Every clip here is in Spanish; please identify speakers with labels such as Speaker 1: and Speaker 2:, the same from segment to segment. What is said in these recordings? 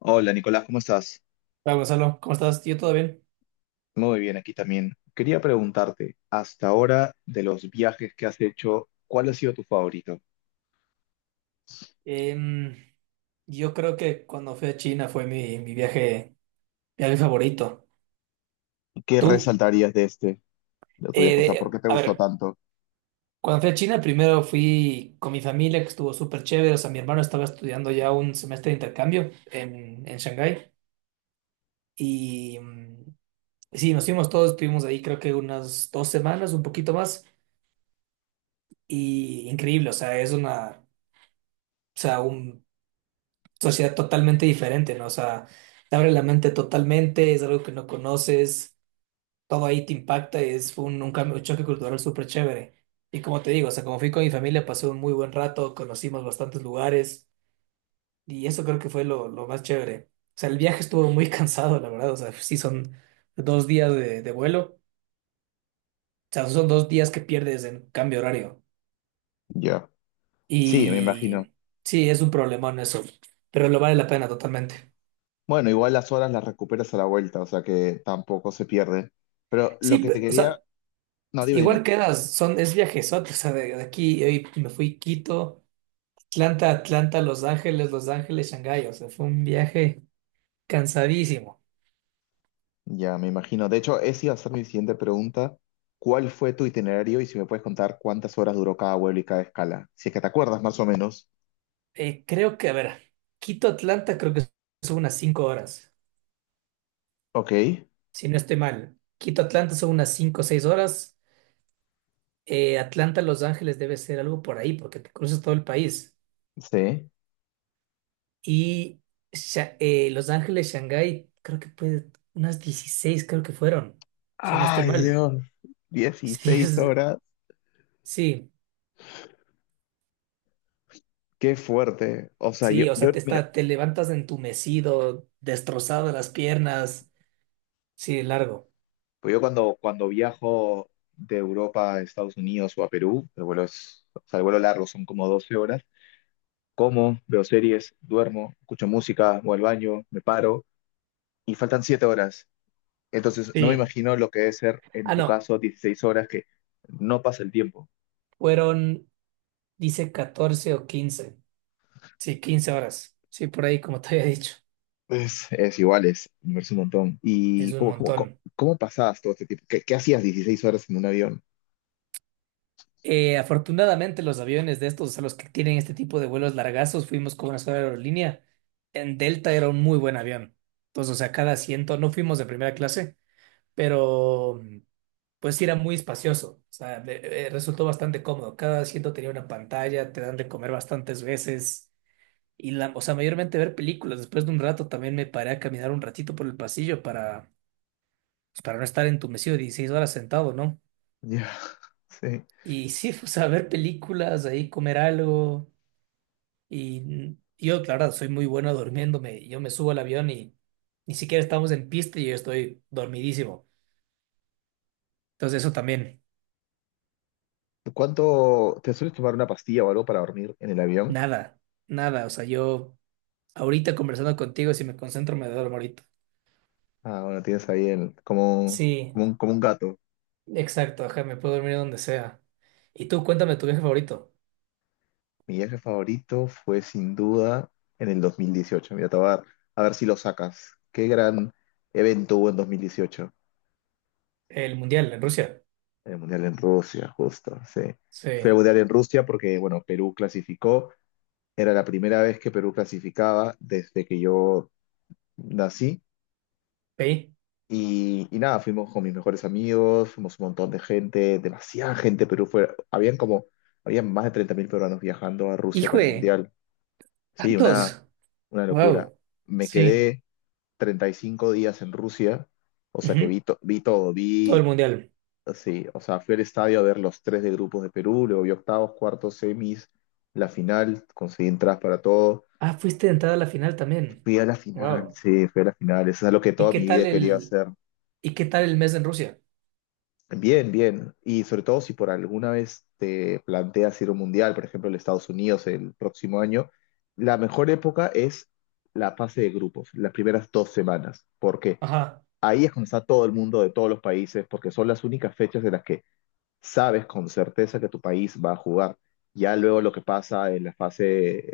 Speaker 1: Hola Nicolás, ¿cómo estás?
Speaker 2: Hola Gonzalo, ¿cómo estás? ¿Yo todo bien?
Speaker 1: Muy bien, aquí también. Quería preguntarte, hasta ahora de los viajes que has hecho, ¿cuál ha sido tu favorito?
Speaker 2: Em, yo creo que cuando fui a China fue mi viaje favorito.
Speaker 1: ¿Qué
Speaker 2: ¿Tú?
Speaker 1: resaltarías de este, de tu viaje? O sea, ¿por qué te
Speaker 2: A
Speaker 1: gustó
Speaker 2: ver,
Speaker 1: tanto?
Speaker 2: cuando fui a China primero fui con mi familia, que estuvo súper chévere. O sea, mi hermano estaba estudiando ya un semestre de intercambio en Shanghái. Y sí, nos fuimos todos, estuvimos ahí creo que unas 2 semanas, un poquito más. Y increíble, o sea, o sea, un sociedad totalmente diferente, ¿no? O sea, te abre la mente totalmente, es algo que no conoces, todo ahí te impacta, es un cambio, un choque cultural súper chévere. Y como te digo, o sea, como fui con mi familia, pasé un muy buen rato, conocimos bastantes lugares y eso creo que fue lo más chévere. O sea, el viaje estuvo muy cansado, la verdad, o sea, sí son dos días de vuelo, o sea, son dos días que pierdes en cambio de horario.
Speaker 1: Ya. Sí, me
Speaker 2: Y
Speaker 1: imagino.
Speaker 2: sí, es un problemón eso, pero lo vale la pena totalmente.
Speaker 1: Bueno, igual las horas las recuperas a la vuelta, o sea que tampoco se pierde. Pero lo que te
Speaker 2: O
Speaker 1: quería...
Speaker 2: sea,
Speaker 1: No, dime,
Speaker 2: igual
Speaker 1: dime.
Speaker 2: quedas, es viajezote, o sea, de aquí hoy me fui Quito, Atlanta, Atlanta, Los Ángeles, Los Ángeles, Shanghái, o sea, fue un viaje cansadísimo.
Speaker 1: Ya, me imagino. De hecho, esa iba a ser mi siguiente pregunta. ¿Cuál fue tu itinerario y si me puedes contar cuántas horas duró cada vuelo y cada escala? Si es que te acuerdas más o menos.
Speaker 2: Creo que, a ver, Quito, Atlanta creo que son unas 5 horas,
Speaker 1: Ok,
Speaker 2: si no estoy mal. Quito, Atlanta son unas 5 o 6 horas. Atlanta, Los Ángeles debe ser algo por ahí, porque te cruzas todo el país.
Speaker 1: sí.
Speaker 2: Y Los Ángeles, Shanghái, creo que puede, unas 16 creo que fueron, si no estoy
Speaker 1: Ay,
Speaker 2: mal.
Speaker 1: Dios,
Speaker 2: Sí,
Speaker 1: 16 horas,
Speaker 2: sí.
Speaker 1: qué fuerte. O sea, yo,
Speaker 2: Sí, o sea,
Speaker 1: yo, mira,
Speaker 2: te levantas entumecido, destrozado de las piernas. Sí, largo.
Speaker 1: pues yo cuando viajo de Europa a Estados Unidos o a Perú, el vuelo es, o sea, el vuelo largo son como 12 horas, como, veo series, duermo, escucho música, voy al baño, me paro y faltan 7 horas. Entonces, no me
Speaker 2: Sí.
Speaker 1: imagino lo que debe ser en
Speaker 2: Ah,
Speaker 1: tu
Speaker 2: no.
Speaker 1: caso 16 horas que no pasa el tiempo.
Speaker 2: Fueron, dice 14 o 15, sí, 15 horas. Sí, por ahí, como te había dicho.
Speaker 1: Es igual, es, me parece un montón.
Speaker 2: Es
Speaker 1: ¿Y
Speaker 2: un
Speaker 1: cómo, cómo, cómo,
Speaker 2: montón.
Speaker 1: cómo pasabas todo este tiempo? ¿Qué, qué hacías 16 horas en un avión?
Speaker 2: Afortunadamente, los aviones de estos, o sea, los que tienen este tipo de vuelos largazos, fuimos con una sola aerolínea. En Delta era un muy buen avión. Entonces, o sea, cada asiento, no fuimos de primera clase, pero pues sí era muy espacioso, o sea, resultó bastante cómodo. Cada asiento tenía una pantalla, te dan de comer bastantes veces y la, o sea, mayormente ver películas. Después de un rato también me paré a caminar un ratito por el pasillo para, pues, para no estar entumecido 16 horas sentado, ¿no?
Speaker 1: Ya, sí.
Speaker 2: Y sí, o sea, ver películas, ahí comer algo y yo, claro, soy muy bueno durmiéndome. Yo me subo al avión y ni siquiera estamos en pista y yo estoy dormidísimo. Entonces eso también,
Speaker 1: ¿Cuánto te sueles tomar una pastilla o algo para dormir en el avión?
Speaker 2: nada, nada, o sea, yo ahorita conversando contigo, si me concentro, me duermo ahorita.
Speaker 1: Ah, bueno, tienes ahí el, como, un-
Speaker 2: Sí,
Speaker 1: como un, como un gato.
Speaker 2: exacto, ajá, me puedo dormir donde sea. Y tú, cuéntame tu viaje favorito.
Speaker 1: Mi viaje favorito fue sin duda en el 2018. Mira, te voy a dar- a ver si lo sacas. Qué gran evento hubo en 2018.
Speaker 2: El mundial en Rusia.
Speaker 1: El Mundial en Rusia, justo, sí.
Speaker 2: Sí,
Speaker 1: Fue el Mundial en Rusia porque, bueno, Perú clasificó. Era la primera vez que Perú clasificaba desde que yo nací.
Speaker 2: ¿veí?
Speaker 1: Y nada, fuimos con mis mejores amigos, fuimos un montón de gente, demasiada gente, Perú fue, habían como, habían más de 30 000 peruanos viajando a Rusia
Speaker 2: Hijo
Speaker 1: para el
Speaker 2: de
Speaker 1: Mundial. Sí,
Speaker 2: tantos.
Speaker 1: una locura.
Speaker 2: Wow.
Speaker 1: Me
Speaker 2: Sí.
Speaker 1: quedé 35 días en Rusia, o sea que
Speaker 2: Ujú,
Speaker 1: vi, to- vi todo,
Speaker 2: todo el
Speaker 1: vi,
Speaker 2: mundial.
Speaker 1: sí, o sea, fui al estadio a ver los tres de grupos de Perú, luego vi octavos, cuartos, semis, la final, conseguí entradas para todo.
Speaker 2: Ah, fuiste de entrada a la final también.
Speaker 1: Fui a la final,
Speaker 2: Wow.
Speaker 1: sí, fui a la final, eso es lo que
Speaker 2: ¿Y
Speaker 1: toda
Speaker 2: qué
Speaker 1: mi vida
Speaker 2: tal
Speaker 1: quería
Speaker 2: el
Speaker 1: hacer.
Speaker 2: y qué tal el mes en Rusia?
Speaker 1: Bien, bien. Y sobre todo si por alguna vez te planteas ir a un mundial, por ejemplo, en Estados Unidos el próximo año, la mejor época es la fase de grupos, las primeras dos semanas, porque
Speaker 2: Ajá.
Speaker 1: ahí es cuando está todo el mundo de todos los países, porque son las únicas fechas en las que sabes con certeza que tu país va a jugar. Ya luego lo que pasa en la fase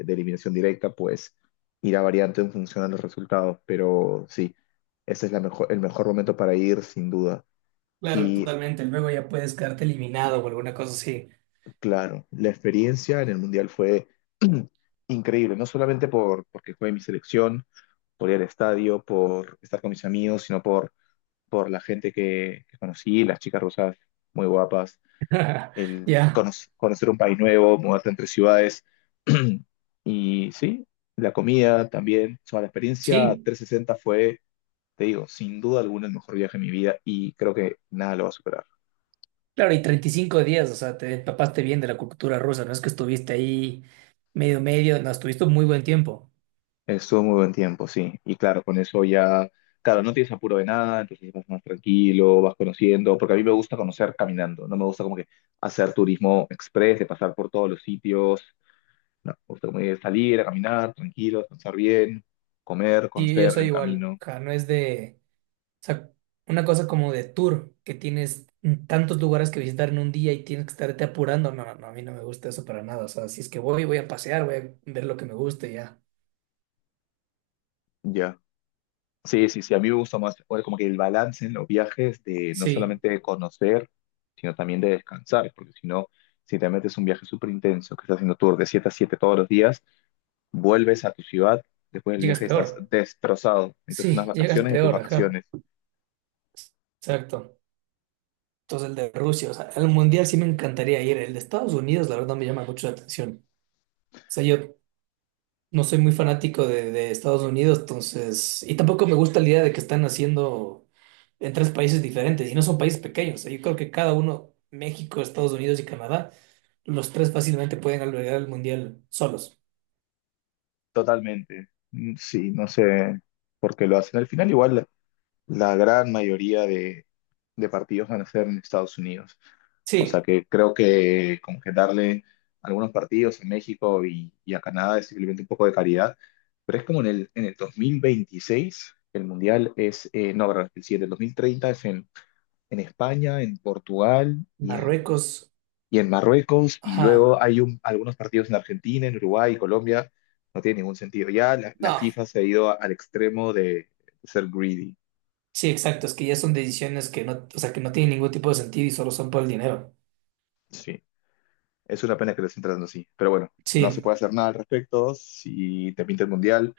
Speaker 1: de eliminación directa, pues irá variando en función a los resultados, pero sí, ese es la mejor, el mejor momento para ir, sin duda.
Speaker 2: Claro,
Speaker 1: Y
Speaker 2: totalmente. Luego ya puedes quedarte eliminado o alguna cosa así.
Speaker 1: claro, la experiencia en el Mundial fue increíble, no solamente por, porque jugué en mi selección, por ir al estadio, por estar con mis amigos, sino por la gente que conocí, las chicas rusas muy guapas, el
Speaker 2: Ya.
Speaker 1: cono- conocer un país nuevo, mudarte entre ciudades. Y sí, la comida también. O sea, la experiencia
Speaker 2: Sí.
Speaker 1: 360 fue, te digo, sin duda alguna el mejor viaje de mi vida y creo que nada lo va a superar.
Speaker 2: Claro, y 35 días, o sea, te empapaste bien de la cultura rusa, no es que estuviste ahí medio medio, no, estuviste muy buen tiempo.
Speaker 1: Estuvo muy buen tiempo, sí. Y claro, con eso ya, claro, no tienes apuro de nada, entonces vas más tranquilo, vas conociendo, porque a mí me gusta conocer caminando, no me gusta como que hacer turismo express, de pasar por todos los sitios, no, me gusta como que salir a caminar tranquilo, descansar bien, comer,
Speaker 2: Y yo
Speaker 1: conocer en
Speaker 2: soy
Speaker 1: el
Speaker 2: igual,
Speaker 1: camino,
Speaker 2: o sea, no es de, o sea, una cosa como de tour, que tienes tantos lugares que visitar en un día y tienes que estarte apurando, no, no, a mí no me gusta eso para nada, o sea, si es que voy, voy a pasear, voy a ver lo que me guste, y ya.
Speaker 1: ya. Sí, a mí me gusta más, bueno, como que el balance en los viajes de no
Speaker 2: Sí,
Speaker 1: solamente de conocer, sino también de descansar, porque si no, si te metes un viaje súper intenso, que estás haciendo tour de 7 a 7 todos los días, vuelves a tu ciudad, después del
Speaker 2: llegas
Speaker 1: viaje estás
Speaker 2: peor,
Speaker 1: destrozado. Necesitas unas
Speaker 2: sí, llegas
Speaker 1: vacaciones de tus
Speaker 2: peor, ajá,
Speaker 1: vacaciones.
Speaker 2: exacto. Entonces el de Rusia, o sea, el mundial sí me encantaría ir, el de Estados Unidos, la verdad, me llama mucho la atención. O sea, yo no soy muy fanático de Estados Unidos, entonces, y tampoco me gusta la idea de que están haciendo en tres países diferentes, y no son países pequeños. Yo creo que cada uno, México, Estados Unidos y Canadá, los tres fácilmente pueden albergar el mundial solos.
Speaker 1: Totalmente. Sí, no sé por qué lo hacen. Al final, igual, la gran mayoría de partidos van a ser en Estados Unidos. O sea
Speaker 2: Sí,
Speaker 1: que creo que como que darle algunos partidos en México y a Canadá es simplemente un poco de caridad. Pero es como en el 2026 el Mundial es, no, perdón, el siguiente, el 2030 es en España, en Portugal
Speaker 2: Marruecos,
Speaker 1: y en Marruecos, y
Speaker 2: ajá,
Speaker 1: luego hay un- algunos partidos en Argentina, en Uruguay y Colombia, no tiene ningún sentido. Ya la
Speaker 2: no,
Speaker 1: FIFA se ha ido a- al extremo de ser greedy.
Speaker 2: sí, exacto, es que ya son decisiones que no, o sea, que no tienen ningún tipo de sentido y solo son por el dinero.
Speaker 1: Sí, es una pena que lo estén tratando así, pero bueno, no se
Speaker 2: Sí,
Speaker 1: puede hacer nada al respecto. Si te pinta el mundial,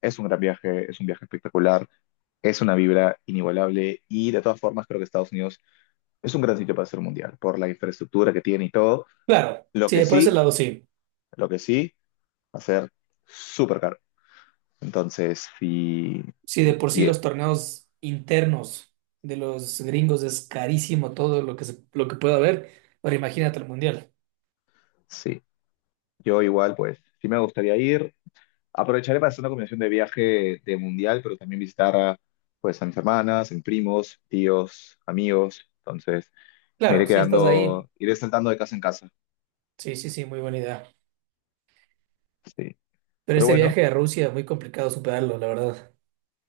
Speaker 1: es un gran viaje, es un viaje espectacular, es una vibra inigualable y de todas formas creo que Estados Unidos es un gran sitio para hacer un mundial, por la infraestructura que tiene y todo.
Speaker 2: claro,
Speaker 1: Lo que
Speaker 2: sí, por ese
Speaker 1: sí,
Speaker 2: lado sí.
Speaker 1: lo que sí, va a ser súper caro. Entonces, sí,
Speaker 2: Si de por sí
Speaker 1: tie-
Speaker 2: los torneos internos de los gringos es carísimo todo lo que lo que pueda haber, ahora imagínate el mundial.
Speaker 1: sí, yo igual, pues, sí me gustaría ir. Aprovecharé para hacer una combinación de viaje de mundial, pero también visitar a, pues, a mis hermanas, a mis primos, tíos, amigos. Entonces, me iré
Speaker 2: Claro, si estás ahí,
Speaker 1: quedando, iré saltando de casa en casa.
Speaker 2: sí, sí, sí, muy buena idea.
Speaker 1: Sí.
Speaker 2: Pero
Speaker 1: Pero
Speaker 2: ese
Speaker 1: bueno,
Speaker 2: viaje a Rusia, muy complicado superarlo, la verdad.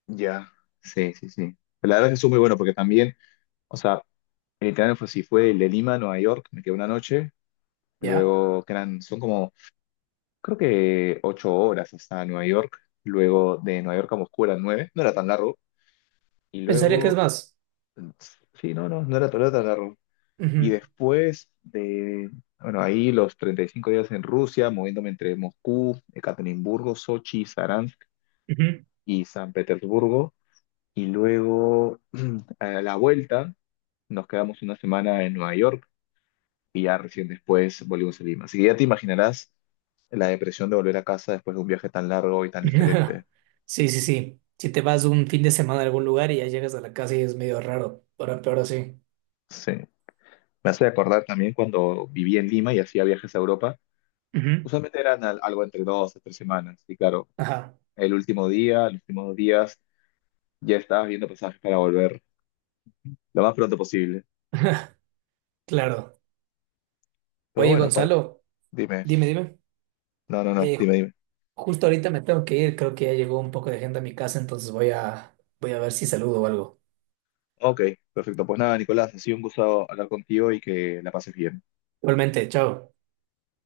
Speaker 1: ya. Sí. La verdad es que estuvo muy bueno porque también, o sea, el itinerario fue así, fue el de Lima a Nueva York, me quedé una noche,
Speaker 2: ¿Ya?
Speaker 1: luego que eran, son como creo que ocho horas hasta Nueva York, luego de Nueva York a Moscú eran nueve, no era tan largo, y
Speaker 2: Pensaría que es
Speaker 1: luego,
Speaker 2: más.
Speaker 1: sí, no era, no era tan largo. Y
Speaker 2: Ujú,
Speaker 1: después de, bueno, ahí los 35 días en Rusia, moviéndome entre Moscú, Ekaterimburgo, Sochi, Saransk
Speaker 2: ujú.
Speaker 1: y San Petersburgo, y luego a la vuelta nos quedamos una semana en Nueva York y ya recién después volvimos a Lima. Así que ya te imaginarás la depresión de volver a casa después de un viaje tan largo y tan diferente.
Speaker 2: Sí, sí, sí. Si te vas un fin de semana a algún lugar y ya llegas a la casa y es medio raro. Ahora peor así.
Speaker 1: Sí, me hace acordar también cuando vivía en Lima y hacía viajes a Europa.
Speaker 2: Ujú.
Speaker 1: Usualmente eran al- algo entre dos a tres semanas. Y claro,
Speaker 2: Ajá.
Speaker 1: el último día, los últimos dos días, ya estabas viendo pasajes para volver lo más pronto posible.
Speaker 2: Claro.
Speaker 1: Pero
Speaker 2: Oye,
Speaker 1: bueno, par-
Speaker 2: Gonzalo,
Speaker 1: dime.
Speaker 2: dime, dime.
Speaker 1: No,
Speaker 2: Eh,
Speaker 1: dime, dime.
Speaker 2: Justo ahorita me tengo que ir, creo que ya llegó un poco de gente a mi casa, entonces voy a ver si saludo o algo.
Speaker 1: Ok, perfecto. Pues nada, Nicolás, ha sido un gusto hablar contigo y que la pases bien.
Speaker 2: Igualmente, chao.